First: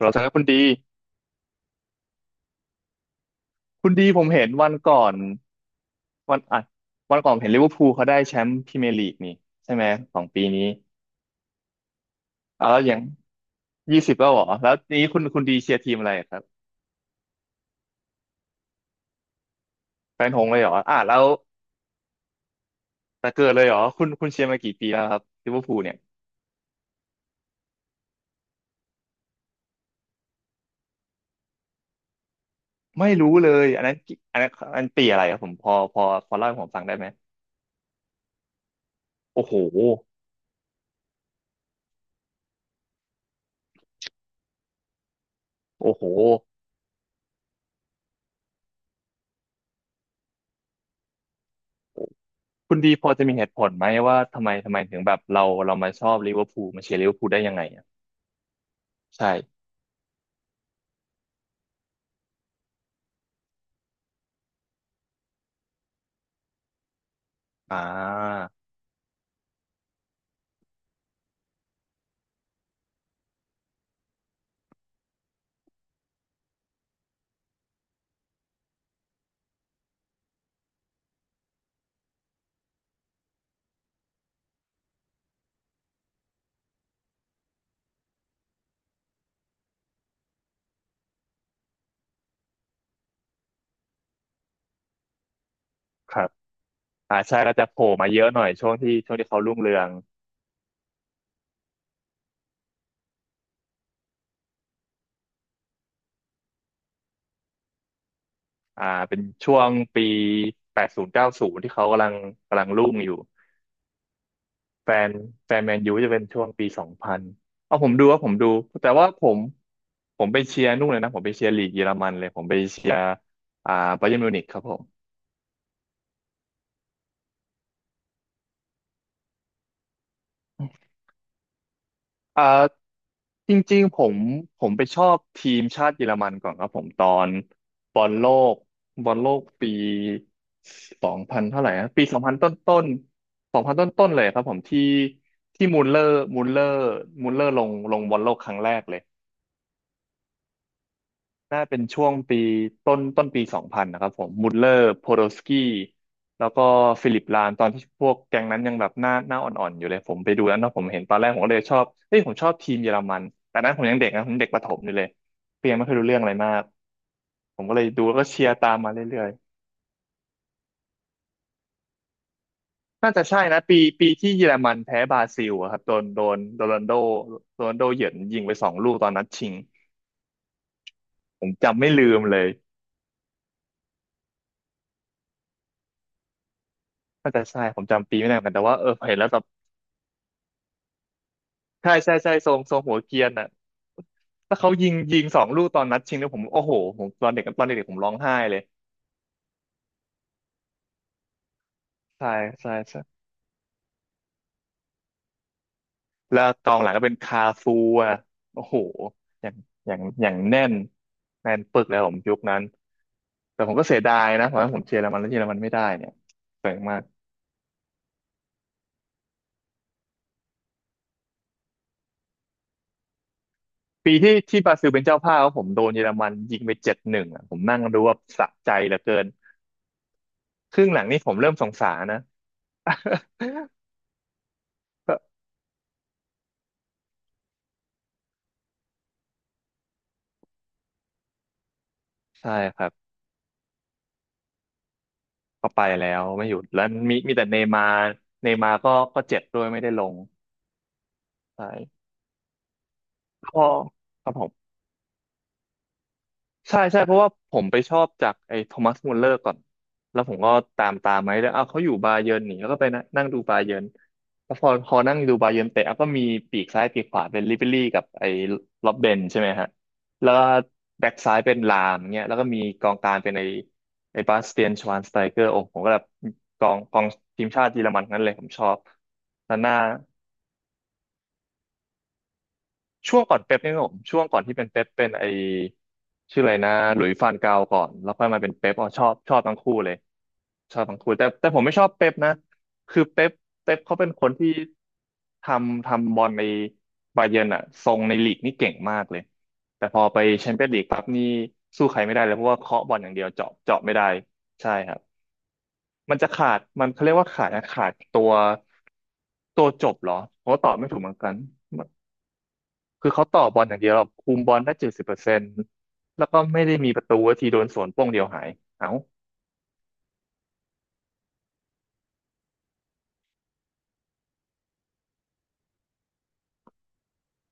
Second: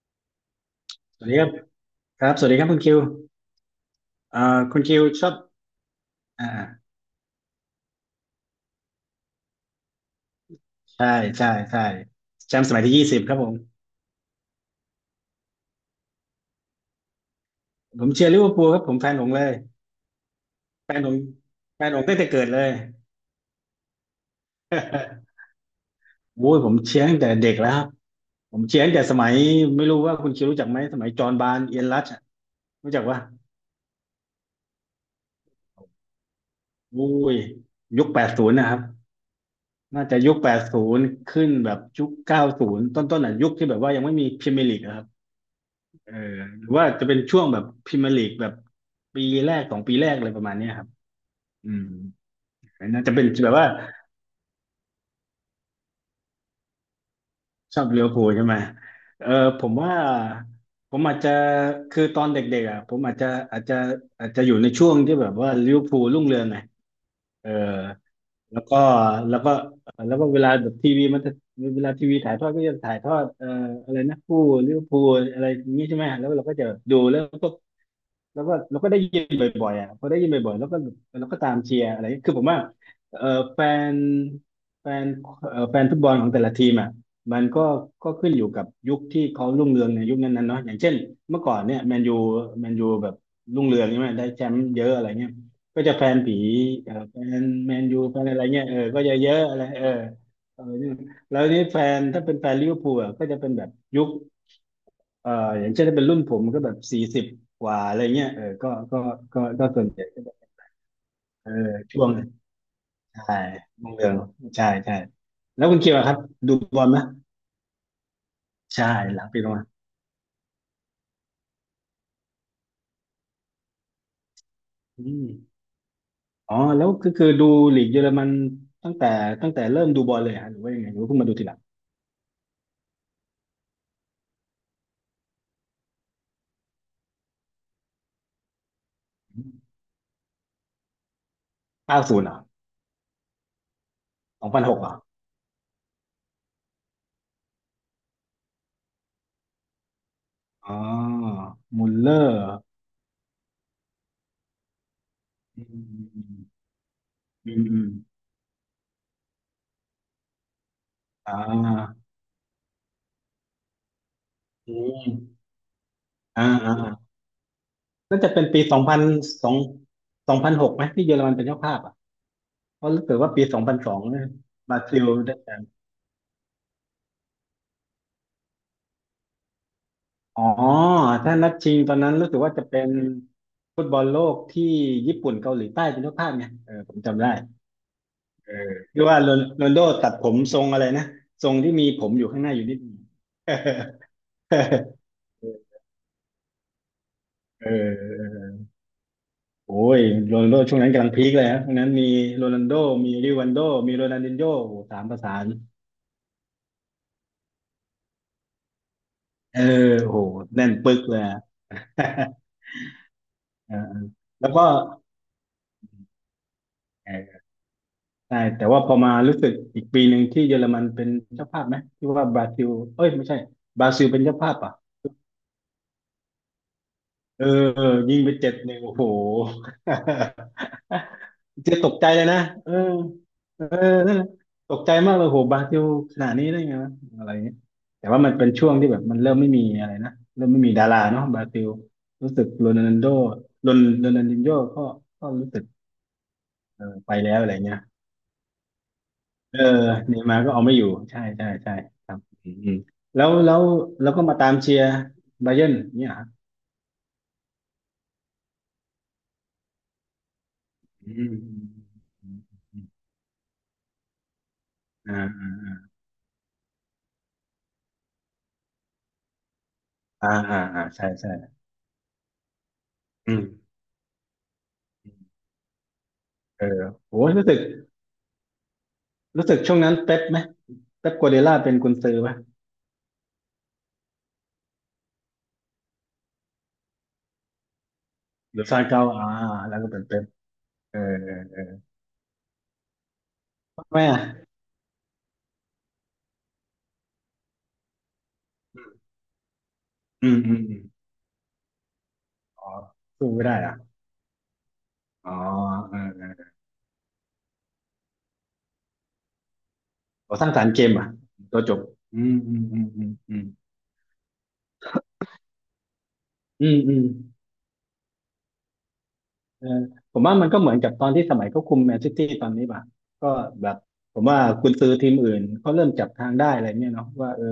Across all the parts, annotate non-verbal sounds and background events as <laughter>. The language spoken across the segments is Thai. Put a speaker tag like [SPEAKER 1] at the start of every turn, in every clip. [SPEAKER 1] เราจะให้คุณดี
[SPEAKER 2] สวัสดีครับครับสวัสดีครับคุณคิว
[SPEAKER 1] คุณดีผม
[SPEAKER 2] เอ่
[SPEAKER 1] เห็น
[SPEAKER 2] อ
[SPEAKER 1] วัน
[SPEAKER 2] คุณคิ
[SPEAKER 1] ก่
[SPEAKER 2] ว
[SPEAKER 1] อน
[SPEAKER 2] ชอบ
[SPEAKER 1] วันอ่ะ
[SPEAKER 2] อ่า
[SPEAKER 1] วันก่อนเห็นลิเวอร์พูลเขาได้แชมป์พรีเมียร์ลีกนี่ใช่ไหมของปีนี้
[SPEAKER 2] ใช่ใช่ใช่แชม
[SPEAKER 1] อ่ะ
[SPEAKER 2] ป์ส
[SPEAKER 1] แล้ว
[SPEAKER 2] มัย
[SPEAKER 1] อ
[SPEAKER 2] ที่
[SPEAKER 1] ย่าง
[SPEAKER 2] 20ครับผม
[SPEAKER 1] 20แล้วเหรอแล้วนี้คุณดีเชียร์ทีมอะไรครับ
[SPEAKER 2] ผมเชียร์ลิเวอร์พูลครับผมแฟนหงส์เลย
[SPEAKER 1] แฟนหงส์เลยเหรอ
[SPEAKER 2] แฟ
[SPEAKER 1] อ่ะ
[SPEAKER 2] นห
[SPEAKER 1] แล้
[SPEAKER 2] งส์
[SPEAKER 1] ว
[SPEAKER 2] แฟนหงส์ตั้งแต่เกิดเลย
[SPEAKER 1] แต่เกิดเลยเหรอคุณเชียร์มากี่ปีแล้วครับลิเวอร์พูลเนี่ย
[SPEAKER 2] โอ้ยผมเชียร์ตั้งแต่เด็กแล้วครับผมเชียร์ตั้งแต่สมัยไม่รู้ว่าคุณคิวรู้จักไหมสมัยจอห์นบาร์นเอียนรัชอะรู้จัก
[SPEAKER 1] ไม่
[SPEAKER 2] ว่า
[SPEAKER 1] รู้เลยอันนั้นกี่อันนั้นอันปีอะไรครับผมพอเล่าให้ผมฟังได้ไห
[SPEAKER 2] โอ้
[SPEAKER 1] ม
[SPEAKER 2] ยยุคแปดศูนย์นะครับ
[SPEAKER 1] โอ้โห
[SPEAKER 2] น่าจะยุคแปดศูนย์ขึ้นแบบยุคเก้าศูนย์ต้นๆอ่ะยุคที่แบบว่ายังไม่มีพรีเมียร์ลีก
[SPEAKER 1] โอ้โห
[SPEAKER 2] เออหรือว่าจะเป็นช่วงแบบพรีเมียร์ลีกแบบปีแรกสองปีแรกอะไรประมาณเนี้ยครับอืม
[SPEAKER 1] คุณ
[SPEAKER 2] อ
[SPEAKER 1] ดี
[SPEAKER 2] น่า
[SPEAKER 1] พอ
[SPEAKER 2] จะเป็
[SPEAKER 1] จะ
[SPEAKER 2] น
[SPEAKER 1] มีเห
[SPEAKER 2] แบ
[SPEAKER 1] ตุ
[SPEAKER 2] บ
[SPEAKER 1] ผ
[SPEAKER 2] ว่า
[SPEAKER 1] ลไหมว่าทำไมถึงแบบเรามาชอบลิเวอร์พูลมาเชียร์ลิเวอร์พูลได้ยังไง
[SPEAKER 2] ชอ
[SPEAKER 1] อะ
[SPEAKER 2] บลิเวอร์พูลใช่ไหมเออผ
[SPEAKER 1] ใช่
[SPEAKER 2] มว่าผมอาจจะคือตอนเด็กๆอ่ะผมอาจจะอาจจะอาจจะอยู่ในช่วงที่แบบว่าลิเวอร์พูลรุ่งเรืองไงเออ
[SPEAKER 1] อ่
[SPEAKER 2] แล้ว
[SPEAKER 1] า
[SPEAKER 2] ก็แล้วก็แล้วก็เวลาแบบทีวีมันจะเวลาทีวีถ่ายทอดก็จะถ่ายทอดอะไรนะผู้ลิเวอร์พูลอะไรอย่างนี้ใช่ไหมแล้วเราก็จะดูแล้วก็ แล้วก็เราก็ได้ยินบ่อยๆอ่ะพอได้ยินบ่อยๆแล้วก็เราก็ตามเชียร์อะไรคือผมว่าเออแฟนแฟนแฟนฟุตบอลของแต่ละทีมอ่ะมันก็ก็ขึ้นอยู่กับยุคที่เขารุ่งเรืองในยุคนั้นๆเนาะอย่างเช่นเมื่อก่อนเนี่ยแมนยูแมนยูแบบรุ่งเรืองใช่ไหมได้แชมป์เยอะอะไรเงี้ยก็จะแฟ
[SPEAKER 1] ค
[SPEAKER 2] น
[SPEAKER 1] รับ
[SPEAKER 2] ผีเออแฟ
[SPEAKER 1] อ่าใช่
[SPEAKER 2] น
[SPEAKER 1] ก็จะ
[SPEAKER 2] แม
[SPEAKER 1] โผล่
[SPEAKER 2] นยู
[SPEAKER 1] มา
[SPEAKER 2] แฟ
[SPEAKER 1] เย
[SPEAKER 2] น
[SPEAKER 1] อะ
[SPEAKER 2] อะ
[SPEAKER 1] หน่
[SPEAKER 2] ไร
[SPEAKER 1] อย
[SPEAKER 2] เงี้ย
[SPEAKER 1] ช่วง
[SPEAKER 2] เออ
[SPEAKER 1] ที่
[SPEAKER 2] ก็
[SPEAKER 1] ช่
[SPEAKER 2] จะ
[SPEAKER 1] วง
[SPEAKER 2] เย
[SPEAKER 1] ที่เขา
[SPEAKER 2] อะ
[SPEAKER 1] รุ่
[SPEAKER 2] อะ
[SPEAKER 1] ง
[SPEAKER 2] ไร
[SPEAKER 1] เรือ
[SPEAKER 2] เอ
[SPEAKER 1] ง
[SPEAKER 2] อเออแล้วนี่แฟนถ้าเป็นแฟนลิเวอร์พูลอ่ะก็จะเป็นแบบยุค เอ่ออย่างเช่นถ้าเป็นรุ่นผมก็แบบ40กว่าอะไรเงี้ยเออก็
[SPEAKER 1] อ่า
[SPEAKER 2] ก็
[SPEAKER 1] เป็น
[SPEAKER 2] ก็
[SPEAKER 1] ช่ว
[SPEAKER 2] ก็
[SPEAKER 1] ง
[SPEAKER 2] ส่วนให
[SPEAKER 1] ปี
[SPEAKER 2] ญ่ก็แบบ
[SPEAKER 1] 80เก้าศู
[SPEAKER 2] เออ
[SPEAKER 1] นย์ที่เขา
[SPEAKER 2] ช่
[SPEAKER 1] กำ
[SPEAKER 2] ว
[SPEAKER 1] ลั
[SPEAKER 2] ง
[SPEAKER 1] งกำลังรุ่งอยู่
[SPEAKER 2] ใช่รุ่งเรืองใช่
[SPEAKER 1] แฟ
[SPEAKER 2] ใช่
[SPEAKER 1] นแฟ
[SPEAKER 2] แล้
[SPEAKER 1] น
[SPEAKER 2] ว
[SPEAKER 1] แม
[SPEAKER 2] คุ
[SPEAKER 1] น
[SPEAKER 2] ณคิ
[SPEAKER 1] ยู
[SPEAKER 2] วอะค
[SPEAKER 1] จะ
[SPEAKER 2] รับ
[SPEAKER 1] เป็นช่วง
[SPEAKER 2] ดู
[SPEAKER 1] ปี
[SPEAKER 2] บ
[SPEAKER 1] ส
[SPEAKER 2] อ
[SPEAKER 1] อ
[SPEAKER 2] ล
[SPEAKER 1] ง
[SPEAKER 2] ไหม
[SPEAKER 1] พันเอาผมดูว่าผมดู
[SPEAKER 2] ใช่
[SPEAKER 1] แต่ว่า
[SPEAKER 2] ห
[SPEAKER 1] ผ
[SPEAKER 2] ลัง
[SPEAKER 1] ม
[SPEAKER 2] ปีลงมา
[SPEAKER 1] ผมไปเชียร์นู่นเลยนะผมไปเชียร์ลีกเยอรมันเลยผมไปเชียร์อ่าบาเยิร์นมิวนิกครับผม
[SPEAKER 2] อืมอ๋อแล้วก็คือดูลีกเยอรมันตั้งแต่ตั้งแต่เริ่มดูบอลเลยฮะหรือว่ายังไงหรือว่าเพิ่งมาดูทีหลัง
[SPEAKER 1] อ่าจริงๆผมไปชอบทีมชาติเยอรมันก่อนครับผมตอนบอลโลกบอลโลกปีสองพันเท่าไหร่นะ
[SPEAKER 2] เก้า
[SPEAKER 1] ปีส
[SPEAKER 2] ศู
[SPEAKER 1] อง
[SPEAKER 2] นย์เหร
[SPEAKER 1] พัน
[SPEAKER 2] อ
[SPEAKER 1] ต้นต้นสองพันต้นต้นๆเลยครั
[SPEAKER 2] ส
[SPEAKER 1] บ
[SPEAKER 2] อง
[SPEAKER 1] ผม
[SPEAKER 2] พันห
[SPEAKER 1] ที่
[SPEAKER 2] กเหรอ
[SPEAKER 1] ที่มูลเลอร์มูลเลอร์มูลเลอร์ลงบอลโลกครั้งแรกเลย
[SPEAKER 2] อ๋อ
[SPEAKER 1] น่าเป็น
[SPEAKER 2] มุล
[SPEAKER 1] ช่ว
[SPEAKER 2] เล
[SPEAKER 1] ง
[SPEAKER 2] อ
[SPEAKER 1] ปี
[SPEAKER 2] ร์
[SPEAKER 1] ต้นต้นปีสองพันนะครับผมมุลเลอร์โพโดสกี้
[SPEAKER 2] อืม
[SPEAKER 1] แล้วก็ฟิลิปลาน
[SPEAKER 2] อื
[SPEAKER 1] ต
[SPEAKER 2] ม
[SPEAKER 1] อน
[SPEAKER 2] อื
[SPEAKER 1] ที่
[SPEAKER 2] ม
[SPEAKER 1] พวกแก๊งนั้นยังแบบหน้าอ่อนๆอยู่เลยผมไปดูแล้วเนาะผมเห็นตอนแร
[SPEAKER 2] อม
[SPEAKER 1] ก
[SPEAKER 2] อ่
[SPEAKER 1] ผมก็เลยชอบ
[SPEAKER 2] า
[SPEAKER 1] เฮ้ยผมชอบทีมเยอรมันแต่นั้นผมยังเด็กนะผมเด็กประถ
[SPEAKER 2] อื
[SPEAKER 1] มอยู่เล
[SPEAKER 2] ม
[SPEAKER 1] ยเพียงไม่เคยรู้เรื่องอะไร
[SPEAKER 2] อ่า
[SPEAKER 1] มาก
[SPEAKER 2] อ่า
[SPEAKER 1] ผมก็เลยดูแล้ว
[SPEAKER 2] น่า
[SPEAKER 1] ก็
[SPEAKER 2] จะเป็
[SPEAKER 1] เชี
[SPEAKER 2] น
[SPEAKER 1] ยร์
[SPEAKER 2] ปี
[SPEAKER 1] ตา
[SPEAKER 2] ส
[SPEAKER 1] ม
[SPEAKER 2] อง
[SPEAKER 1] มา
[SPEAKER 2] พัน
[SPEAKER 1] เรื่อย
[SPEAKER 2] สองสองพันหกไหมที่เยอรมันเป็นเจ้าภาพอ่ะเพราะ
[SPEAKER 1] ๆ
[SPEAKER 2] รู้
[SPEAKER 1] น่า
[SPEAKER 2] สึก
[SPEAKER 1] จะ
[SPEAKER 2] ว่า
[SPEAKER 1] ใช่
[SPEAKER 2] ปีส
[SPEAKER 1] นะ
[SPEAKER 2] องพั
[SPEAKER 1] ปี
[SPEAKER 2] นสอง
[SPEAKER 1] ปีที่เยอรมั
[SPEAKER 2] บ
[SPEAKER 1] น
[SPEAKER 2] รา
[SPEAKER 1] แพ้
[SPEAKER 2] ซิล
[SPEAKER 1] บรา
[SPEAKER 2] ได้
[SPEAKER 1] ซิ
[SPEAKER 2] แช
[SPEAKER 1] ล
[SPEAKER 2] มป์
[SPEAKER 1] อะครับโดนโดนโดนัลโดโรนัลโดเหยินยิงไปสองลูกตอนนัดชิง
[SPEAKER 2] อ๋อถ้า
[SPEAKER 1] ผ
[SPEAKER 2] นั
[SPEAKER 1] ม
[SPEAKER 2] ดชิง
[SPEAKER 1] จำไม่
[SPEAKER 2] ตอน
[SPEAKER 1] ลื
[SPEAKER 2] นั้น
[SPEAKER 1] ม
[SPEAKER 2] รู้
[SPEAKER 1] เล
[SPEAKER 2] สึก
[SPEAKER 1] ย
[SPEAKER 2] ว่าจะเป็นฟุตบอลโลกที่ญี่ปุ่นเกาหลีใต้เป็นเจ้าภาพไงเออผมจำได้
[SPEAKER 1] น่าจะใช่ผมจำปีไม่ได้เหมือนกั
[SPEAKER 2] เอ
[SPEAKER 1] นแต่
[SPEAKER 2] อ
[SPEAKER 1] ว่าเออ
[SPEAKER 2] ที่
[SPEAKER 1] เห็
[SPEAKER 2] ว่า
[SPEAKER 1] นแล้ว
[SPEAKER 2] โรนโรนลโดตัดผมทรงอะไรนะทรงที่มี
[SPEAKER 1] ใช่
[SPEAKER 2] ผม
[SPEAKER 1] ใช่
[SPEAKER 2] อยู่
[SPEAKER 1] ใช่
[SPEAKER 2] ข้างห
[SPEAKER 1] ทร
[SPEAKER 2] น้าอ
[SPEAKER 1] ง
[SPEAKER 2] ยู่
[SPEAKER 1] ท
[SPEAKER 2] นิ
[SPEAKER 1] ร
[SPEAKER 2] ด
[SPEAKER 1] ง
[SPEAKER 2] นึ
[SPEAKER 1] หั
[SPEAKER 2] ง
[SPEAKER 1] วเกรียนอ่ะ
[SPEAKER 2] <laughs>
[SPEAKER 1] ถ้าเขายิงสองลูกตอนนัดชิงเนี่ยผมโอ้โหผมตอนเด็กตอ
[SPEAKER 2] เ
[SPEAKER 1] นเด็กๆผมร้องไห้เลย
[SPEAKER 2] ออโอ้ยโรนัลโดช่วงนั้นกำลังพีคเลยฮะช่วงนั้นมี
[SPEAKER 1] ใช่
[SPEAKER 2] โรนัล
[SPEAKER 1] ใช่
[SPEAKER 2] โด
[SPEAKER 1] ใช่
[SPEAKER 2] มีริวันโดมีโรนัลดินโญ่โอ้โหสามประสาน
[SPEAKER 1] แล้วกองหลังก็เป็นคาฟูอ่ะโอ้โหอย่าง
[SPEAKER 2] เออ
[SPEAKER 1] อย่าง
[SPEAKER 2] โห
[SPEAKER 1] อย่างแน่
[SPEAKER 2] แน่น
[SPEAKER 1] น
[SPEAKER 2] ปึกเลยอะ
[SPEAKER 1] แน่นปึกเลยผม
[SPEAKER 2] <laughs>
[SPEAKER 1] ยุคนั้นแต่ผ
[SPEAKER 2] เอ
[SPEAKER 1] ม
[SPEAKER 2] อ
[SPEAKER 1] ก็เสียดายนะ
[SPEAKER 2] แล้ว
[SPEAKER 1] เพราะ
[SPEAKER 2] ก็
[SPEAKER 1] ว่าผมเชียร์เยอรมันแล้วเยอรมันไม่ได้เนี่ยเสียงมาก
[SPEAKER 2] เออใช่แต่ว่าพอมารู้สึกอีกปีหนึ่งที่เยอรมันเป็นเจ้าภาพไหมที่ว่าบราซิลเอ้ยไม่ใช่บราซิล
[SPEAKER 1] ปี
[SPEAKER 2] เป็น
[SPEAKER 1] ที่
[SPEAKER 2] เจ้าภาพ
[SPEAKER 1] ที่บ
[SPEAKER 2] อ่ะ
[SPEAKER 1] ราซิลเป็นเจ้าภาพผมโดนเยอรมันยิงไป7-1
[SPEAKER 2] เอ
[SPEAKER 1] อ่ะ
[SPEAKER 2] อ
[SPEAKER 1] ผมนั่
[SPEAKER 2] เอ
[SPEAKER 1] ง
[SPEAKER 2] อ
[SPEAKER 1] ดู
[SPEAKER 2] ยิ
[SPEAKER 1] ว่า
[SPEAKER 2] งไป
[SPEAKER 1] สะ
[SPEAKER 2] เจ็ดห
[SPEAKER 1] ใจ
[SPEAKER 2] นึ่ง
[SPEAKER 1] เห
[SPEAKER 2] โอ้
[SPEAKER 1] ลือ
[SPEAKER 2] โห
[SPEAKER 1] เกินครึ่งหลังนี่ผมเริ่ม
[SPEAKER 2] <laughs>
[SPEAKER 1] สง
[SPEAKER 2] เจะต
[SPEAKER 1] สา
[SPEAKER 2] ก
[SPEAKER 1] ร
[SPEAKER 2] ใจ
[SPEAKER 1] นะ
[SPEAKER 2] เลยนะเออเออนั่นแหละตกใจมาก
[SPEAKER 1] <laughs>
[SPEAKER 2] เลยโหบราซิลขนาดนี้ได้ไงวะอะไรเงี้ยแต่ว่ามันเป็นช่วงที่แบบมันเริ่มไม่มีอะไรนะเริ่มไม่มีดาราเนาะบราซิลรู้สึก
[SPEAKER 1] ใช่
[SPEAKER 2] โร
[SPEAKER 1] ครั
[SPEAKER 2] นัล
[SPEAKER 1] บ
[SPEAKER 2] โดโรนโรนัลดินโญ่ก็ก็รู้สึก
[SPEAKER 1] ก็ไปแล้วไม่หยุดแล้
[SPEAKER 2] เอ
[SPEAKER 1] ว
[SPEAKER 2] อไป
[SPEAKER 1] มี
[SPEAKER 2] แล้ว
[SPEAKER 1] แต่
[SPEAKER 2] อะไร
[SPEAKER 1] เนย์
[SPEAKER 2] เงี้ย
[SPEAKER 1] มาร์เนย์มาร์ก็เจ็บ
[SPEAKER 2] เอ
[SPEAKER 1] ด้
[SPEAKER 2] อ
[SPEAKER 1] วยไม่ได้ลง
[SPEAKER 2] เนย์มาร์ก็เอาไม่อยู่ใช่ใช่ใช่
[SPEAKER 1] ใช่
[SPEAKER 2] ครับอืมอืมแล้วแล้
[SPEAKER 1] ก็
[SPEAKER 2] วแล้วก็
[SPEAKER 1] ครับ
[SPEAKER 2] มา
[SPEAKER 1] ผ
[SPEAKER 2] ตาม
[SPEAKER 1] ม
[SPEAKER 2] เชียร์ไบาเยิร์นเนี่ยเหรอ
[SPEAKER 1] ใช่ใช่เพราะว่าผมไปชอบจากไอ้โทมัสมุลเลอร์ก่อนแล้วผมก็ตามตา
[SPEAKER 2] อื
[SPEAKER 1] มไหมา
[SPEAKER 2] ม
[SPEAKER 1] แล้วเอาวเขาอยู่บา
[SPEAKER 2] อื
[SPEAKER 1] เยิร์
[SPEAKER 2] ม
[SPEAKER 1] นนี่แล้วก็
[SPEAKER 2] อื
[SPEAKER 1] ไป
[SPEAKER 2] ม
[SPEAKER 1] นะนั่งดูบาเยิร์นแล้วพอ
[SPEAKER 2] อ่า
[SPEAKER 1] นั่งดูบาเยิร์นเตะ
[SPEAKER 2] อ่
[SPEAKER 1] อ่ะก็มีปีกซ้ายปีกขวาเป็นลิเบรี่กับไอ้ล็อบเบนใช่ไหมฮะแล้
[SPEAKER 2] า
[SPEAKER 1] ว
[SPEAKER 2] อ่าอ่าอ่าใช่
[SPEAKER 1] แบ็ก
[SPEAKER 2] ใช่
[SPEAKER 1] ซ้ายเป็นลามเงี้ยแล้วก็มีกองกลางเป็
[SPEAKER 2] อื
[SPEAKER 1] น
[SPEAKER 2] ม
[SPEAKER 1] ไอ้บาสเตียนชวานสไตเกอร์โอ้โหผมก็แบบก
[SPEAKER 2] เออ
[SPEAKER 1] องกอง
[SPEAKER 2] โอ้
[SPEAKER 1] ที
[SPEAKER 2] รู้
[SPEAKER 1] ม
[SPEAKER 2] สึก
[SPEAKER 1] ชาติเยอรมันทั้งนั้นเลยผมชอบ
[SPEAKER 2] รู้
[SPEAKER 1] แล้
[SPEAKER 2] สึ
[SPEAKER 1] ว
[SPEAKER 2] ก
[SPEAKER 1] หน้า
[SPEAKER 2] ช่วงนั้นเป๊ปไหมเป๊ปกัวเดล่าเป็นกุนซือป่ะ
[SPEAKER 1] ช่วงก่อนเป๊ปนี่ครับผมช่วงก่อนที่เป็นเป๊ปเป็นไอชื่ออะไรนะหลุยส์ฟานกาลก่อนแล้วค่อยมาเป็น
[SPEAKER 2] หรือ
[SPEAKER 1] เป๊ป
[SPEAKER 2] ซา
[SPEAKER 1] อ๋
[SPEAKER 2] น
[SPEAKER 1] อช
[SPEAKER 2] เกา
[SPEAKER 1] อบ
[SPEAKER 2] อ่า
[SPEAKER 1] ชอบทั้งคู่
[SPEAKER 2] แล้วก็
[SPEAKER 1] เลย
[SPEAKER 2] เป็นเป๊ป
[SPEAKER 1] ชอบ
[SPEAKER 2] เอ
[SPEAKER 1] ทั้ง
[SPEAKER 2] อ
[SPEAKER 1] คู่แต่
[SPEAKER 2] เออ
[SPEAKER 1] แต่ผ
[SPEAKER 2] เอ
[SPEAKER 1] ม
[SPEAKER 2] อ
[SPEAKER 1] ไม่ชอบเป๊ปนะคือเป๊ป
[SPEAKER 2] ทำ
[SPEAKER 1] เขา
[SPEAKER 2] ไม
[SPEAKER 1] เป็น
[SPEAKER 2] อ่ะ
[SPEAKER 1] คนที่ทำบอลในบาเยิร์นอะทรงในลีกนี่เก่งมากเลยแต่พอไป
[SPEAKER 2] อืม
[SPEAKER 1] แช
[SPEAKER 2] อื
[SPEAKER 1] ม
[SPEAKER 2] ม
[SPEAKER 1] เปี้ยน
[SPEAKER 2] อื
[SPEAKER 1] ลี
[SPEAKER 2] ม
[SPEAKER 1] กปั๊บนี่สู้ใครไม่ได้เลยเพราะว่า
[SPEAKER 2] อ๋อ
[SPEAKER 1] เคาะบอลอย่างเดีย
[SPEAKER 2] สู้
[SPEAKER 1] ว
[SPEAKER 2] ไม่
[SPEAKER 1] เจาะ
[SPEAKER 2] ได้อ่ะ
[SPEAKER 1] เจาะไม่ได้ใช่ครับ
[SPEAKER 2] อ๋อเออ
[SPEAKER 1] มัน
[SPEAKER 2] เอ
[SPEAKER 1] จะ
[SPEAKER 2] อ
[SPEAKER 1] ขาดมันเขาเรียกว่าขาดนะขาดตัวตัวจบเหรอ
[SPEAKER 2] ขอส
[SPEAKER 1] ผ
[SPEAKER 2] ร้า
[SPEAKER 1] ม
[SPEAKER 2] ง
[SPEAKER 1] ก็
[SPEAKER 2] สร
[SPEAKER 1] ต
[SPEAKER 2] ร
[SPEAKER 1] อบ
[SPEAKER 2] ค์เก
[SPEAKER 1] ไม่
[SPEAKER 2] ม
[SPEAKER 1] ถูกเห
[SPEAKER 2] อ่ะ
[SPEAKER 1] มือนกัน
[SPEAKER 2] ตัวจบอืมอืมอืมอื
[SPEAKER 1] คือ
[SPEAKER 2] ม
[SPEAKER 1] เขา
[SPEAKER 2] อื
[SPEAKER 1] ต่อ
[SPEAKER 2] ม
[SPEAKER 1] บอลอย่างเดียวแบบคุมบอลได้70%แล้วก็ไม่
[SPEAKER 2] อื
[SPEAKER 1] ได้
[SPEAKER 2] ม
[SPEAKER 1] มี
[SPEAKER 2] อื
[SPEAKER 1] ป
[SPEAKER 2] ม
[SPEAKER 1] ระตูว่าทีโดนสวนโป้งเดียวหายเอ้า
[SPEAKER 2] เออผมว่ามันก็เหมือนกับตอนที่สมัยเขาคุมแมนซิตี้ตอนนี้ป่ะก็แบบผมว่ากุนซือทีมอื่นเขาเริ่มจับทางได้อะไรเนี่ยเนาะว่าเออ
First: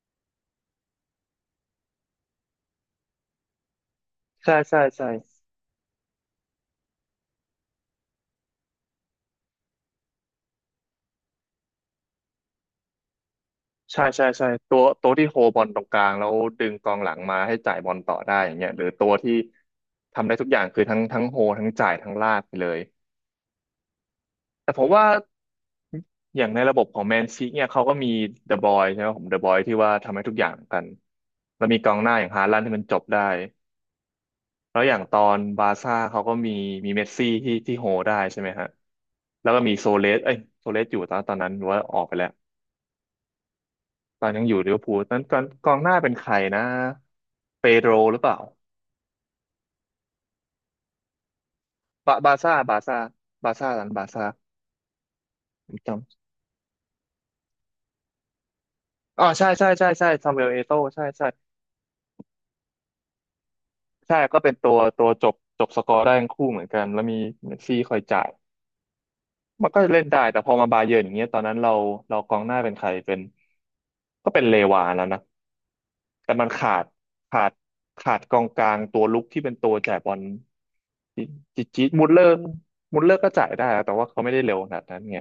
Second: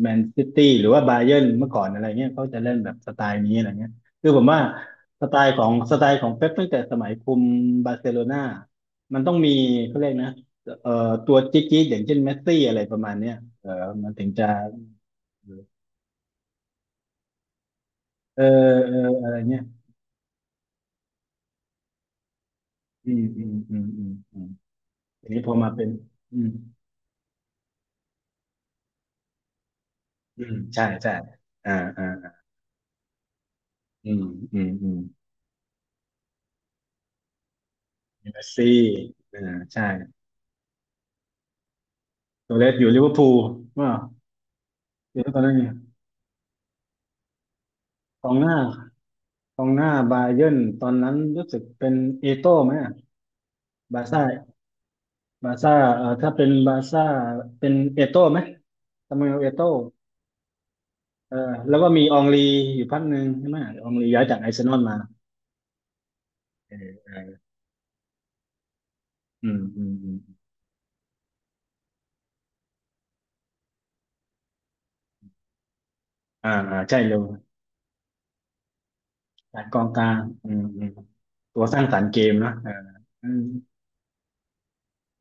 [SPEAKER 2] แมนซิตี้หรือว่าบาเยิร์นเมื่อก่อนอะไรเงี้ยเขาจะเล่นแบบสไตล์นี้อะไรเงี้ยคือผม
[SPEAKER 1] ใช่
[SPEAKER 2] ว่า
[SPEAKER 1] ใช่ใช่
[SPEAKER 2] สไตล์ของเป๊ปตั้งแต่สมัยคุมบาร์เซโลนามันต้องมีเขาเรียกนะเอ่อตัวจิ๊กจิ๊กอย่างเช่นเมสซี่อะไรประมาณเนี้ยเออ
[SPEAKER 1] ใช่
[SPEAKER 2] มันถึ
[SPEAKER 1] ใช่
[SPEAKER 2] งจะ
[SPEAKER 1] ใช่ตัวที่โฮบอลตรงกลางแล้วดึงกองหลังมาให้จ่ายบอลต่อได้
[SPEAKER 2] เออ
[SPEAKER 1] อย่างเงี้ยหรือ
[SPEAKER 2] เออ
[SPEAKER 1] ตัว
[SPEAKER 2] อะ
[SPEAKER 1] ที่
[SPEAKER 2] ไรเงี้ย
[SPEAKER 1] ทำได้ทุกอย่างคือทั้งโฮทั้งจ่ายทั้งลากไปเลย
[SPEAKER 2] อืมอืมอืมอืมอืม
[SPEAKER 1] แต่ผมว่า
[SPEAKER 2] ทีนี้พอมาเป็นอื
[SPEAKER 1] อย่า
[SPEAKER 2] ม
[SPEAKER 1] งในระบบของแมนซีเนี่ยเขาก็มีเดอะบอยใช่ไหมผมเดอะบอยที่ว่าทำให้ทุกอ
[SPEAKER 2] อื
[SPEAKER 1] ย่าง
[SPEAKER 2] ม
[SPEAKER 1] เหมือนกั
[SPEAKER 2] ใช่
[SPEAKER 1] น
[SPEAKER 2] ใช่
[SPEAKER 1] แล้ว
[SPEAKER 2] อ่า
[SPEAKER 1] มีกอง
[SPEAKER 2] อ่า
[SPEAKER 1] หน้าอย่างฮาลันด์ที่มันจบได้
[SPEAKER 2] อืมอืม
[SPEAKER 1] แล้ว
[SPEAKER 2] อื
[SPEAKER 1] อ
[SPEAKER 2] ม
[SPEAKER 1] ย่างตอนบาร์ซ่าเขาก็มีเมสซี่ที่โฮได้ใช่
[SPEAKER 2] เม
[SPEAKER 1] ไห
[SPEAKER 2] ส
[SPEAKER 1] มฮะ
[SPEAKER 2] ซี่อ่า
[SPEAKER 1] แล้วก็มี
[SPEAKER 2] ใช่
[SPEAKER 1] โซเลสเอ้ยโซเลสอยู่ตอนนั้นหรือว่าออกไปแล้ว
[SPEAKER 2] โซเลสอยู่ลิเวอร์พูลว่า
[SPEAKER 1] ตอนยังอยู่ลิเวอร์พูลนั้
[SPEAKER 2] เดี๋
[SPEAKER 1] น
[SPEAKER 2] ยว
[SPEAKER 1] ต
[SPEAKER 2] ต
[SPEAKER 1] อ
[SPEAKER 2] อน
[SPEAKER 1] น
[SPEAKER 2] นั้น
[SPEAKER 1] ก
[SPEAKER 2] เนี่ย
[SPEAKER 1] องหน้าเป็นใครนะเปโดรหรือ
[SPEAKER 2] ก
[SPEAKER 1] เป
[SPEAKER 2] อ
[SPEAKER 1] ล่า
[SPEAKER 2] งหน้ากองหน้าบาเยิร์นตอนนั้นรู้สึกเป็นเอโต้ไหม
[SPEAKER 1] บาร์
[SPEAKER 2] อะ
[SPEAKER 1] ซ่าบาร์ซ่าตอน
[SPEAKER 2] บา
[SPEAKER 1] บา
[SPEAKER 2] ร์
[SPEAKER 1] ร์
[SPEAKER 2] ซ่า
[SPEAKER 1] ซ่า
[SPEAKER 2] บาร์
[SPEAKER 1] ผ
[SPEAKER 2] ซ่า
[SPEAKER 1] มจ
[SPEAKER 2] ถ้าเป็นบาร์ซ่าเป็นเอโต้ไหมซา
[SPEAKER 1] ำอ๋อ
[SPEAKER 2] มูเอล
[SPEAKER 1] ใช่
[SPEAKER 2] เอโต้
[SPEAKER 1] ใช่ใช่ใช่ซามูเอลเอโต้ใช่ใช่
[SPEAKER 2] เออแล้วก็มีอองลีอยู่พักหนึ่งใช่ไหมอองลี
[SPEAKER 1] ใช่
[SPEAKER 2] ย้ายจา
[SPEAKER 1] ก็
[SPEAKER 2] กอา
[SPEAKER 1] เป็น
[SPEAKER 2] ร์เซ
[SPEAKER 1] ตั
[SPEAKER 2] นอ
[SPEAKER 1] ว
[SPEAKER 2] ลมา
[SPEAKER 1] ตัวจบสกอร์ได้ทั้งคู่เหมือนกันแล้วมี
[SPEAKER 2] เออ
[SPEAKER 1] เมสซี่คอยจ่าย
[SPEAKER 2] อืม
[SPEAKER 1] มันก็
[SPEAKER 2] อืม
[SPEAKER 1] เล่น
[SPEAKER 2] อืม
[SPEAKER 1] ได้แต่พอมาบาเยิร์นอย่างเงี้ยตอนนั้นเรากองหน้าเป็นใครเป็นก็เป็นเลวานแล้วนะ แต่มัน
[SPEAKER 2] อ่า
[SPEAKER 1] ขา
[SPEAKER 2] อ่า
[SPEAKER 1] ด
[SPEAKER 2] ใช่เลย
[SPEAKER 1] ขาดขาดกองกลางตัวลุกที่เป็น
[SPEAKER 2] การ
[SPEAKER 1] ตัว
[SPEAKER 2] กอง
[SPEAKER 1] จ่าย
[SPEAKER 2] ก
[SPEAKER 1] บ
[SPEAKER 2] ลา
[SPEAKER 1] อ
[SPEAKER 2] ง
[SPEAKER 1] ล
[SPEAKER 2] อืมอืม
[SPEAKER 1] จิ
[SPEAKER 2] ตัวส
[SPEAKER 1] จิ
[SPEAKER 2] ร้าง
[SPEAKER 1] จ
[SPEAKER 2] สร
[SPEAKER 1] มุ
[SPEAKER 2] ร
[SPEAKER 1] ด
[SPEAKER 2] ค์เก
[SPEAKER 1] เลอ
[SPEAKER 2] ม
[SPEAKER 1] ร์
[SPEAKER 2] เนอะ
[SPEAKER 1] มุลเลอร์
[SPEAKER 2] เอ
[SPEAKER 1] ก็
[SPEAKER 2] อ
[SPEAKER 1] จ่ายได้นะแต่ว่าเขาไม่ได้เร็วขนาดนั้นไง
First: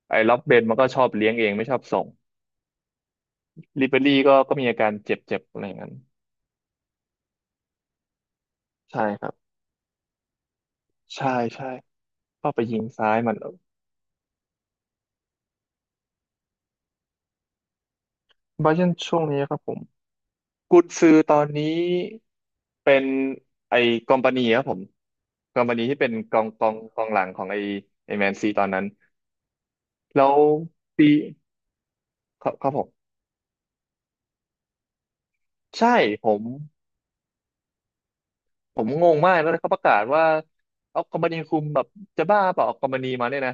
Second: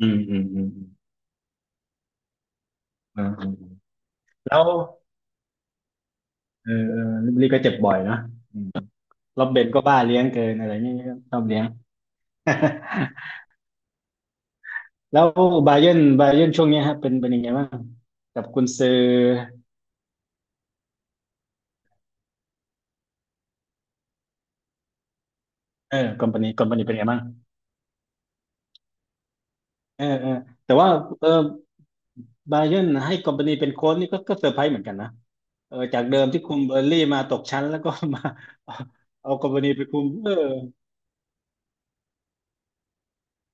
[SPEAKER 2] อื
[SPEAKER 1] ไอ้
[SPEAKER 2] ม
[SPEAKER 1] ล็
[SPEAKER 2] อื
[SPEAKER 1] อบ
[SPEAKER 2] ม
[SPEAKER 1] เบ
[SPEAKER 2] อื
[SPEAKER 1] น
[SPEAKER 2] ม
[SPEAKER 1] มันก็ชอบเลี้ยงเองไม่ชอบส่ง
[SPEAKER 2] อืมอาอาอ่า
[SPEAKER 1] ริเบรี่ก็
[SPEAKER 2] แล้ว
[SPEAKER 1] มีอาการเจ็บเจ็บอะไรอย่างนั้น
[SPEAKER 2] เออเออลิลลี่ก็เจ็บบ่อยนะอืม
[SPEAKER 1] ใช่ครับ
[SPEAKER 2] แล้วเบนก็บ้าเลี้ยงเกินอะไรเงี้ย
[SPEAKER 1] ใช่
[SPEAKER 2] ชอบเลี้ยง
[SPEAKER 1] ใช่เข้าไปยิงซ้ายมัน
[SPEAKER 2] <laughs> แล้วบาเยิร์นบาเยิร์นช่วงเนี้ยฮะเป็นเป็นยังไงบ้างกับกุน
[SPEAKER 1] บาเยิ
[SPEAKER 2] ซื
[SPEAKER 1] ร์น
[SPEAKER 2] อ
[SPEAKER 1] ช่วงนี้ครับผมกุนซือตอนนี้เป็นไอ้กอมปานีครับผมกอมปานี
[SPEAKER 2] เอ
[SPEAKER 1] ที่
[SPEAKER 2] อ
[SPEAKER 1] เป็น
[SPEAKER 2] คอม
[SPEAKER 1] ก
[SPEAKER 2] พา
[SPEAKER 1] อง
[SPEAKER 2] นีค
[SPEAKER 1] ก
[SPEAKER 2] อม
[SPEAKER 1] อง
[SPEAKER 2] พานีเป็น
[SPEAKER 1] ก
[SPEAKER 2] ยัง
[SPEAKER 1] อ
[SPEAKER 2] ไง
[SPEAKER 1] งห
[SPEAKER 2] บ้าง
[SPEAKER 1] ลังของไอ้แมนซีตอนนั้น
[SPEAKER 2] เออ
[SPEAKER 1] แล้
[SPEAKER 2] เออ
[SPEAKER 1] ว
[SPEAKER 2] แต่ว่า
[SPEAKER 1] ปี
[SPEAKER 2] เออ
[SPEAKER 1] ครับ
[SPEAKER 2] บา
[SPEAKER 1] ครับ
[SPEAKER 2] เยิ
[SPEAKER 1] ผ
[SPEAKER 2] ร์น
[SPEAKER 1] ม
[SPEAKER 2] ให้คอมพานีเป็นโค้ชนี่ก็ก็เซอร์ไพรส์เหมือนกันนะเออ
[SPEAKER 1] ใช่
[SPEAKER 2] จากเดิ
[SPEAKER 1] ผ
[SPEAKER 2] มที่
[SPEAKER 1] ม
[SPEAKER 2] คุมเบอร์นลี่มาตกชั้นแล้วก็มาเอา
[SPEAKER 1] ผมงง
[SPEAKER 2] เอา
[SPEAKER 1] มาก
[SPEAKER 2] ค
[SPEAKER 1] แล้
[SPEAKER 2] อ
[SPEAKER 1] ว
[SPEAKER 2] มพานี
[SPEAKER 1] เขาป
[SPEAKER 2] ไป
[SPEAKER 1] ระกา
[SPEAKER 2] คุ
[SPEAKER 1] ศ
[SPEAKER 2] ม
[SPEAKER 1] ว่า
[SPEAKER 2] เออ
[SPEAKER 1] เอาคอมมานีคุมแบบจะบ้าเปล่าเอาคอมพานีมาเนี่ยนะ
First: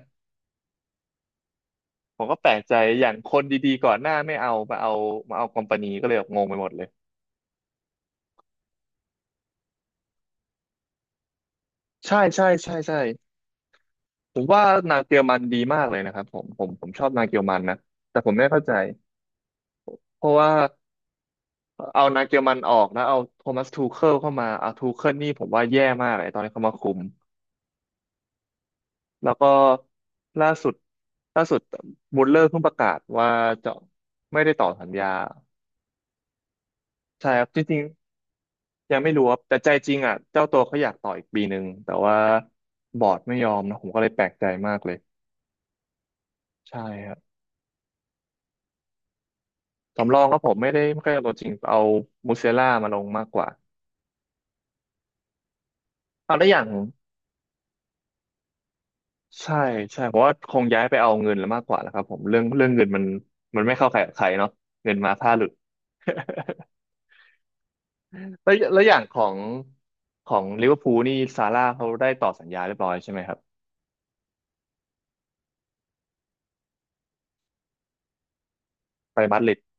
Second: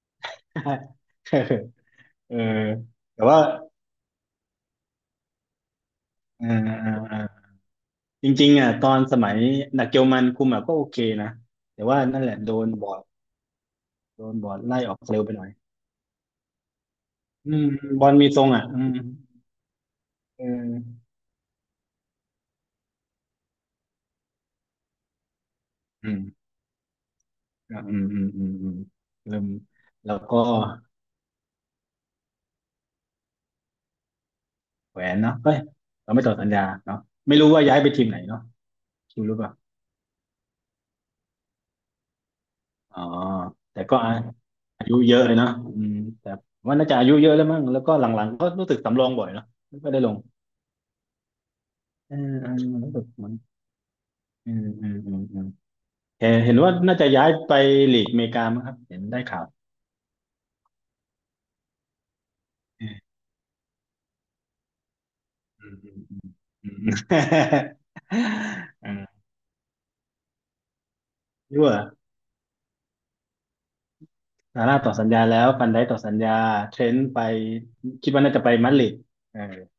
[SPEAKER 2] <laughs>
[SPEAKER 1] ผม
[SPEAKER 2] เอ
[SPEAKER 1] ก็
[SPEAKER 2] อ
[SPEAKER 1] แปลกใจอย่าง
[SPEAKER 2] แต่
[SPEAKER 1] ค
[SPEAKER 2] ว่า
[SPEAKER 1] นดีๆก่อนหน้าไม่เอามาเอาคอมพานีก็เลยแบบง
[SPEAKER 2] เอ
[SPEAKER 1] งไปหม
[SPEAKER 2] อ
[SPEAKER 1] ดเลย
[SPEAKER 2] เออ จริงๆอ่ะตอนสมัยนักเกลมันคุมอ่ะก็โอเคนะแต่ว่า
[SPEAKER 1] ใช่
[SPEAKER 2] นั่นแหละ
[SPEAKER 1] ใช่
[SPEAKER 2] โดน
[SPEAKER 1] ใช่
[SPEAKER 2] บอ
[SPEAKER 1] ใช่
[SPEAKER 2] ร์ดโดน
[SPEAKER 1] ผม
[SPEAKER 2] บอร์ด
[SPEAKER 1] ว่า
[SPEAKER 2] ไล่อ
[SPEAKER 1] นา
[SPEAKER 2] อก
[SPEAKER 1] งเกี
[SPEAKER 2] เร็
[SPEAKER 1] ยว
[SPEAKER 2] วไป
[SPEAKER 1] มั
[SPEAKER 2] ห
[SPEAKER 1] น
[SPEAKER 2] น่อย
[SPEAKER 1] ดีมากเลยนะครับผมชอบนางเกียว
[SPEAKER 2] อื
[SPEAKER 1] มัน
[SPEAKER 2] ม
[SPEAKER 1] นะ
[SPEAKER 2] บอล
[SPEAKER 1] แต่
[SPEAKER 2] มี
[SPEAKER 1] ผม
[SPEAKER 2] ทร
[SPEAKER 1] ไม่
[SPEAKER 2] ง
[SPEAKER 1] เข้า
[SPEAKER 2] อ่ะ
[SPEAKER 1] ใจ
[SPEAKER 2] อืม
[SPEAKER 1] เพราะ
[SPEAKER 2] เอ
[SPEAKER 1] ว่า
[SPEAKER 2] อ
[SPEAKER 1] เอานางเกียวมันออกแล้วเอาโทมัสทูเคิลเข้ามาเอาทูเคิลนี่ผมว่าแย่มา
[SPEAKER 2] อื
[SPEAKER 1] กเล
[SPEAKER 2] ม
[SPEAKER 1] ยตอนที่เขามาคุม
[SPEAKER 2] อะอืมอืมอืมอืม
[SPEAKER 1] แล้ว
[SPEAKER 2] เริ่
[SPEAKER 1] ก็
[SPEAKER 2] มแล้วก็
[SPEAKER 1] ล่าสุดล่าสุดบูลเลอร์เพิ่งประกาศว่าจะไม่ได้ต่อสัญ
[SPEAKER 2] แหว
[SPEAKER 1] ญา
[SPEAKER 2] นเนาะเฮ้ยเราไม่ต่อสัญญาเนาะ
[SPEAKER 1] ใช่
[SPEAKER 2] ไม่
[SPEAKER 1] ครับ
[SPEAKER 2] รู้
[SPEAKER 1] จ
[SPEAKER 2] ว่าย้า
[SPEAKER 1] ริ
[SPEAKER 2] ย
[SPEAKER 1] ง
[SPEAKER 2] ไปทีมไหนเนาะ
[SPEAKER 1] ๆยังไม่
[SPEAKER 2] คิ
[SPEAKER 1] รู้
[SPEAKER 2] ว
[SPEAKER 1] ค
[SPEAKER 2] รู้
[SPEAKER 1] รับ
[SPEAKER 2] ป่ะ
[SPEAKER 1] แต่ใจจริงอ่ะเจ้าตัวเขาอยากต่ออีกปีหนึ่งแต่ว่า
[SPEAKER 2] อ๋
[SPEAKER 1] บ
[SPEAKER 2] อ
[SPEAKER 1] อร์ดไม่ยอมนะ
[SPEAKER 2] แต่
[SPEAKER 1] ผม
[SPEAKER 2] ก็
[SPEAKER 1] ก็เล
[SPEAKER 2] อา
[SPEAKER 1] ยแปลกใจมากเล
[SPEAKER 2] ยุ
[SPEAKER 1] ย
[SPEAKER 2] เยอะเลยเนาะอืมแต่ว่า
[SPEAKER 1] ใช่
[SPEAKER 2] น่าจะอา
[SPEAKER 1] ค
[SPEAKER 2] ยุ
[SPEAKER 1] รับ
[SPEAKER 2] เยอะแล้วมั้งแล้วก็หลังๆก็รู้สึกสำรองบ่อยเนาะไม่ค่อยได้ล
[SPEAKER 1] สำ
[SPEAKER 2] ง
[SPEAKER 1] รองก็ผมไม่ได้ไม่ค่อยเอาตัวจริงเอา
[SPEAKER 2] เออ
[SPEAKER 1] มูเซ
[SPEAKER 2] เออ
[SPEAKER 1] ล่ามา
[SPEAKER 2] รู้
[SPEAKER 1] ล
[SPEAKER 2] สึ
[SPEAKER 1] ง
[SPEAKER 2] กเห
[SPEAKER 1] มาก
[SPEAKER 2] มือน
[SPEAKER 1] กว่า
[SPEAKER 2] อืมอืมอืมอืม เห็
[SPEAKER 1] เอา
[SPEAKER 2] น
[SPEAKER 1] ได้
[SPEAKER 2] เห็
[SPEAKER 1] อ
[SPEAKER 2] น
[SPEAKER 1] ย่าง
[SPEAKER 2] ว่าน่าจะย้ายไปลีกอเมริกามั้งครับเห็นได้ข่าว
[SPEAKER 1] ใช่ใช่เพราะว่าคงย้ายไปเอาเงินแล้วมากกว่าแล้วครับผมเรื่องเงิ
[SPEAKER 2] เอ
[SPEAKER 1] นมัน
[SPEAKER 2] อ
[SPEAKER 1] ไม่เข้าใครออกใครเนาะเงินมาถ้าหลุด
[SPEAKER 2] อืมอืมอืม
[SPEAKER 1] แล้วอย่างขอ
[SPEAKER 2] อืา
[SPEAKER 1] งลิเวอร์พูลนี่ซาร่า
[SPEAKER 2] ยั่ว
[SPEAKER 1] เขาได้ต่อสัญญาเรียบร้อยใช่ไหมครับ
[SPEAKER 2] ซาร่าต่อสัญญาแล้วฟันไดต่อสัญญาเทรนต์ไปคิดว่าน่าจะไปมาดริด
[SPEAKER 1] ไป
[SPEAKER 2] เอ
[SPEAKER 1] มาด
[SPEAKER 2] อ
[SPEAKER 1] ริด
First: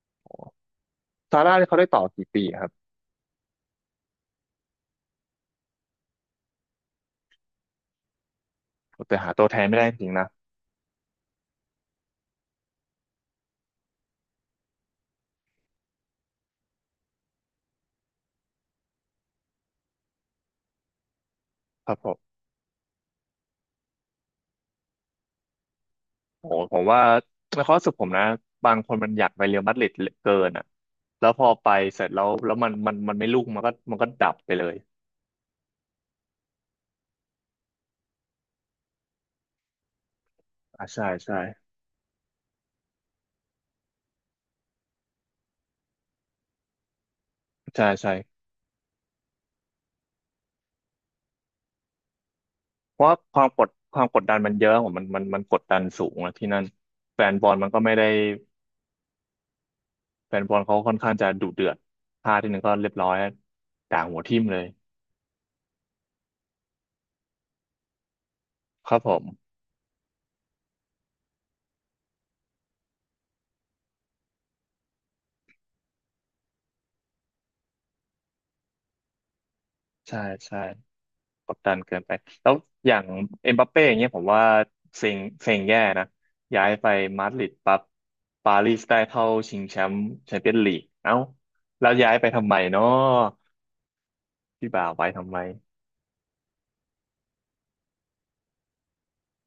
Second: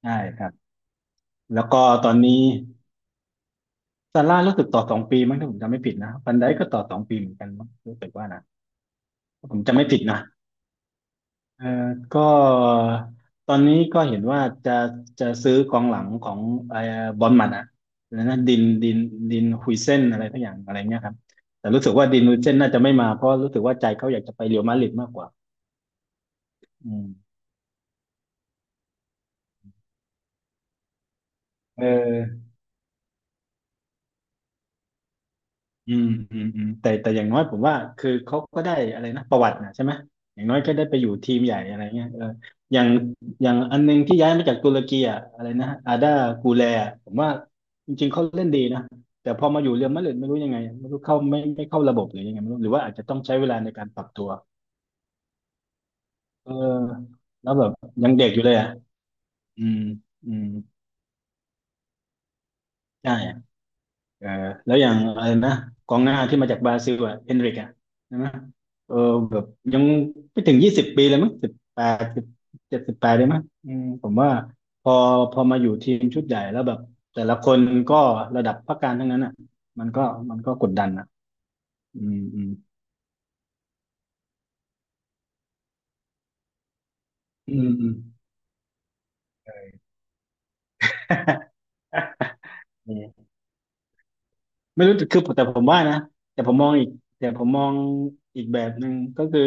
[SPEAKER 2] ใช่ครับ
[SPEAKER 1] ซาร่า
[SPEAKER 2] แล้
[SPEAKER 1] เนี่
[SPEAKER 2] ว
[SPEAKER 1] ยเขา
[SPEAKER 2] ก็
[SPEAKER 1] ได้ต่อ
[SPEAKER 2] ตอน
[SPEAKER 1] กี่
[SPEAKER 2] นี้
[SPEAKER 1] ปีครับ
[SPEAKER 2] ซาร่ารู้สึกต่อสองปีมั้งถ้าผมจำไม่ผิดนะฟันไดก็ต่อสองปีเหมือนกันมั้งรู้สึกว่านะ
[SPEAKER 1] แต่หาตั
[SPEAKER 2] ถ้า
[SPEAKER 1] ว
[SPEAKER 2] ผ
[SPEAKER 1] แท
[SPEAKER 2] ม
[SPEAKER 1] น
[SPEAKER 2] จำ
[SPEAKER 1] ไม่ได้
[SPEAKER 2] ไม่
[SPEAKER 1] จ
[SPEAKER 2] ผิด
[SPEAKER 1] ริง
[SPEAKER 2] นะ
[SPEAKER 1] ๆนะ
[SPEAKER 2] เอ่อก็ตอนนี้ก็เห็นว่าจะจะซื้อกองหลังของไอ้บอร์นมัดอะแล้วนะดินดินดินฮุยเซนอะไรทักอย่างอะไรเงี้ยครับแต่รู้
[SPEAKER 1] ค
[SPEAKER 2] สึ
[SPEAKER 1] รั
[SPEAKER 2] ก
[SPEAKER 1] บผ
[SPEAKER 2] ว่าดิน
[SPEAKER 1] ม
[SPEAKER 2] ฮุยเซนน่าจะไม่มาเพราะรู้สึกว่าใจเขาอยากจะไปเรอัลมาดริดมากกว่า
[SPEAKER 1] โอ้โหผม
[SPEAKER 2] อื
[SPEAKER 1] ว่า
[SPEAKER 2] ม
[SPEAKER 1] ในความรู้สึกผมนะบางคนมันอยากไปเรอัลมาดริดเหลือเกินอ่ะแล้วพอไป
[SPEAKER 2] เ
[SPEAKER 1] เสร็จแล้ว
[SPEAKER 2] ออ
[SPEAKER 1] มันไม่ลุ่งมันก็ดับไปเลย
[SPEAKER 2] อืมอืมอืมแต่แต่อย่างน้อยผมว่าคือเขาก็ได้อะไรนะประวัตินะใช่ไหมอย่างน้อยก็ได้
[SPEAKER 1] อ่า
[SPEAKER 2] ไป
[SPEAKER 1] ใช่
[SPEAKER 2] อยู่ที
[SPEAKER 1] ใช่
[SPEAKER 2] มใหญ่อะไรเงี้ยเอออย่างอย่างอันนึงที่ย้ายมาจากตุรกีอ่ะอะไรนะอาดากูแลอะผมว่า
[SPEAKER 1] ใช่
[SPEAKER 2] จริ
[SPEAKER 1] ใช่
[SPEAKER 2] งๆเขาเล่นดีนะแต่พอมาอยู่เรอัลมาดริดไม่รู้ยังไงไม่รู้เข้าไม่ไม่เข้าระบบหรือยังไงไม่รู้หรือว่าอาจ
[SPEAKER 1] เพ
[SPEAKER 2] จะ
[SPEAKER 1] ราะ
[SPEAKER 2] ต้
[SPEAKER 1] ว่า
[SPEAKER 2] องใช้เวลาในการ
[SPEAKER 1] ค
[SPEAKER 2] ป
[SPEAKER 1] วา
[SPEAKER 2] รั
[SPEAKER 1] ม
[SPEAKER 2] บ
[SPEAKER 1] กด
[SPEAKER 2] ตัว
[SPEAKER 1] ดันมันเยอะผมมันกดดันสูงอะที่
[SPEAKER 2] เออ
[SPEAKER 1] นั่นแฟนบ
[SPEAKER 2] แล้
[SPEAKER 1] อ
[SPEAKER 2] ว
[SPEAKER 1] ล
[SPEAKER 2] แบ
[SPEAKER 1] มัน
[SPEAKER 2] บ
[SPEAKER 1] ก็ไม่ได้
[SPEAKER 2] ยังเด็กอยู่เลยอ่ะอืมอื
[SPEAKER 1] แฟน
[SPEAKER 2] ม
[SPEAKER 1] บอลเขาค่อนข้างจะดุเดือดพลาดทีหนึ่งก็เรียบร้อย
[SPEAKER 2] ใช่
[SPEAKER 1] ด่าหัว
[SPEAKER 2] เออ
[SPEAKER 1] ทิ่มเลย
[SPEAKER 2] แล้วอย่างอะไรนะกองหน้าที่มาจากบราซิลอ่ะเฮนริกอ่ะใช่ไหม
[SPEAKER 1] ค
[SPEAKER 2] เออ
[SPEAKER 1] รับผ
[SPEAKER 2] แบบ
[SPEAKER 1] ม
[SPEAKER 2] ยังไม่ถึง20 ปีเลยมั้ง18 17 18ได้มั้งอืมผมว่าพอพอมาอยู่ทีมชุดใหญ่แล้วแบบแต่ละคนก็ระดับพักการทั้งนั้นอ่ะมันก็
[SPEAKER 1] ใช่
[SPEAKER 2] มันก็
[SPEAKER 1] ใช่
[SPEAKER 2] กดดันอ่ะ
[SPEAKER 1] กดดันเกิ
[SPEAKER 2] อื
[SPEAKER 1] นไป
[SPEAKER 2] มอืม
[SPEAKER 1] แล้วอย่างเอ็มบัปเป้อย่างเงี้ยผมว่าเซ็งเซ็งแย่นะ ย้ายไปมาดริด
[SPEAKER 2] อืม
[SPEAKER 1] ปั๊บ
[SPEAKER 2] อืม
[SPEAKER 1] ปารีสได้เข้าชิงแช
[SPEAKER 2] เออ
[SPEAKER 1] มป์แชมเปี้ยนลีกเอ้าแล้วย้ายไปทำไมเนาะ
[SPEAKER 2] <laughs>
[SPEAKER 1] พี่
[SPEAKER 2] ไม่
[SPEAKER 1] บ่าว
[SPEAKER 2] รู้
[SPEAKER 1] ไป
[SPEAKER 2] คือ
[SPEAKER 1] ทำไม
[SPEAKER 2] แต่ผมว่านะแต่ผมมองอีกแต่ผมมองอีกแบบหนึ่งก็คือ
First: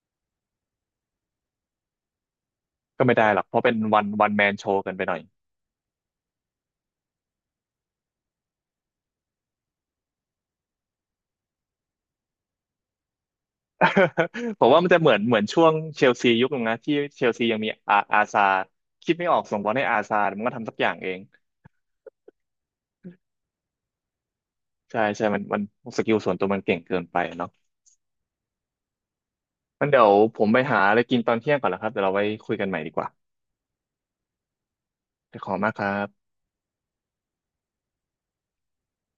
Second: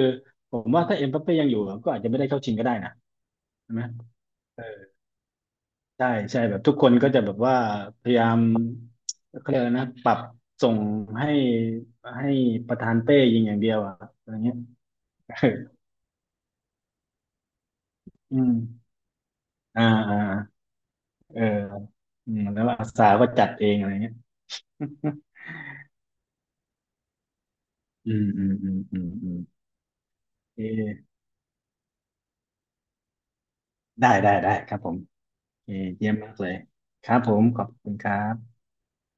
[SPEAKER 2] ผมว่าถ้าเอ็มบัปเป้ยังอยู่ก็อาจจะไม่ได้เข้าชิงก็ได้นะ
[SPEAKER 1] ก็ไม่ได้หรอกเพราะเป็
[SPEAKER 2] ใช่
[SPEAKER 1] น
[SPEAKER 2] ไหม
[SPEAKER 1] วันแมนโชว์กันไปหน่อย
[SPEAKER 2] ใช่ใช่แบบทุกคนก็จะแบบว่าพยายามเขาเรียกอะไรนะปรับส่งให้ให้ประธานเป้ยิงอย่างเดียวอะอะไรเงี้ย
[SPEAKER 1] <laughs> ผมว่ามันจะ
[SPEAKER 2] <laughs> เอ
[SPEAKER 1] เหมือนช่วง
[SPEAKER 2] อ
[SPEAKER 1] เชลซียุคนึงนะที่เชลซียังมีอา
[SPEAKER 2] อื
[SPEAKER 1] ซา
[SPEAKER 2] ม
[SPEAKER 1] ร์คิดไม่ออกส่งบอล
[SPEAKER 2] อ่า
[SPEAKER 1] ให้อา
[SPEAKER 2] อ่า
[SPEAKER 1] ซาร์มันก็ทำสักอย่างเอง
[SPEAKER 2] เอออืมแล้วอาสาก็จัดเองอะไรเงี้ย
[SPEAKER 1] ใช่
[SPEAKER 2] <laughs>
[SPEAKER 1] ใช่มันสกิลส่วนตัวมันเก่งเกินไปเนาะ
[SPEAKER 2] อืมอืมอืมอืมอืม
[SPEAKER 1] มันเดี๋ยวผมไป
[SPEAKER 2] เอ
[SPEAKER 1] หาอะ
[SPEAKER 2] อ
[SPEAKER 1] ไรกินตอนเที่ยงก่อนแล้วครับเดี๋ยวเราไว้คุยกันใหม่ดีกว่า
[SPEAKER 2] ได้ได้ได้ครับผม
[SPEAKER 1] ขอบคุณ
[SPEAKER 2] เอ
[SPEAKER 1] มาก
[SPEAKER 2] อ
[SPEAKER 1] ครับ
[SPEAKER 2] เยี่ยมมากเลยครับผมขอบคุณครับ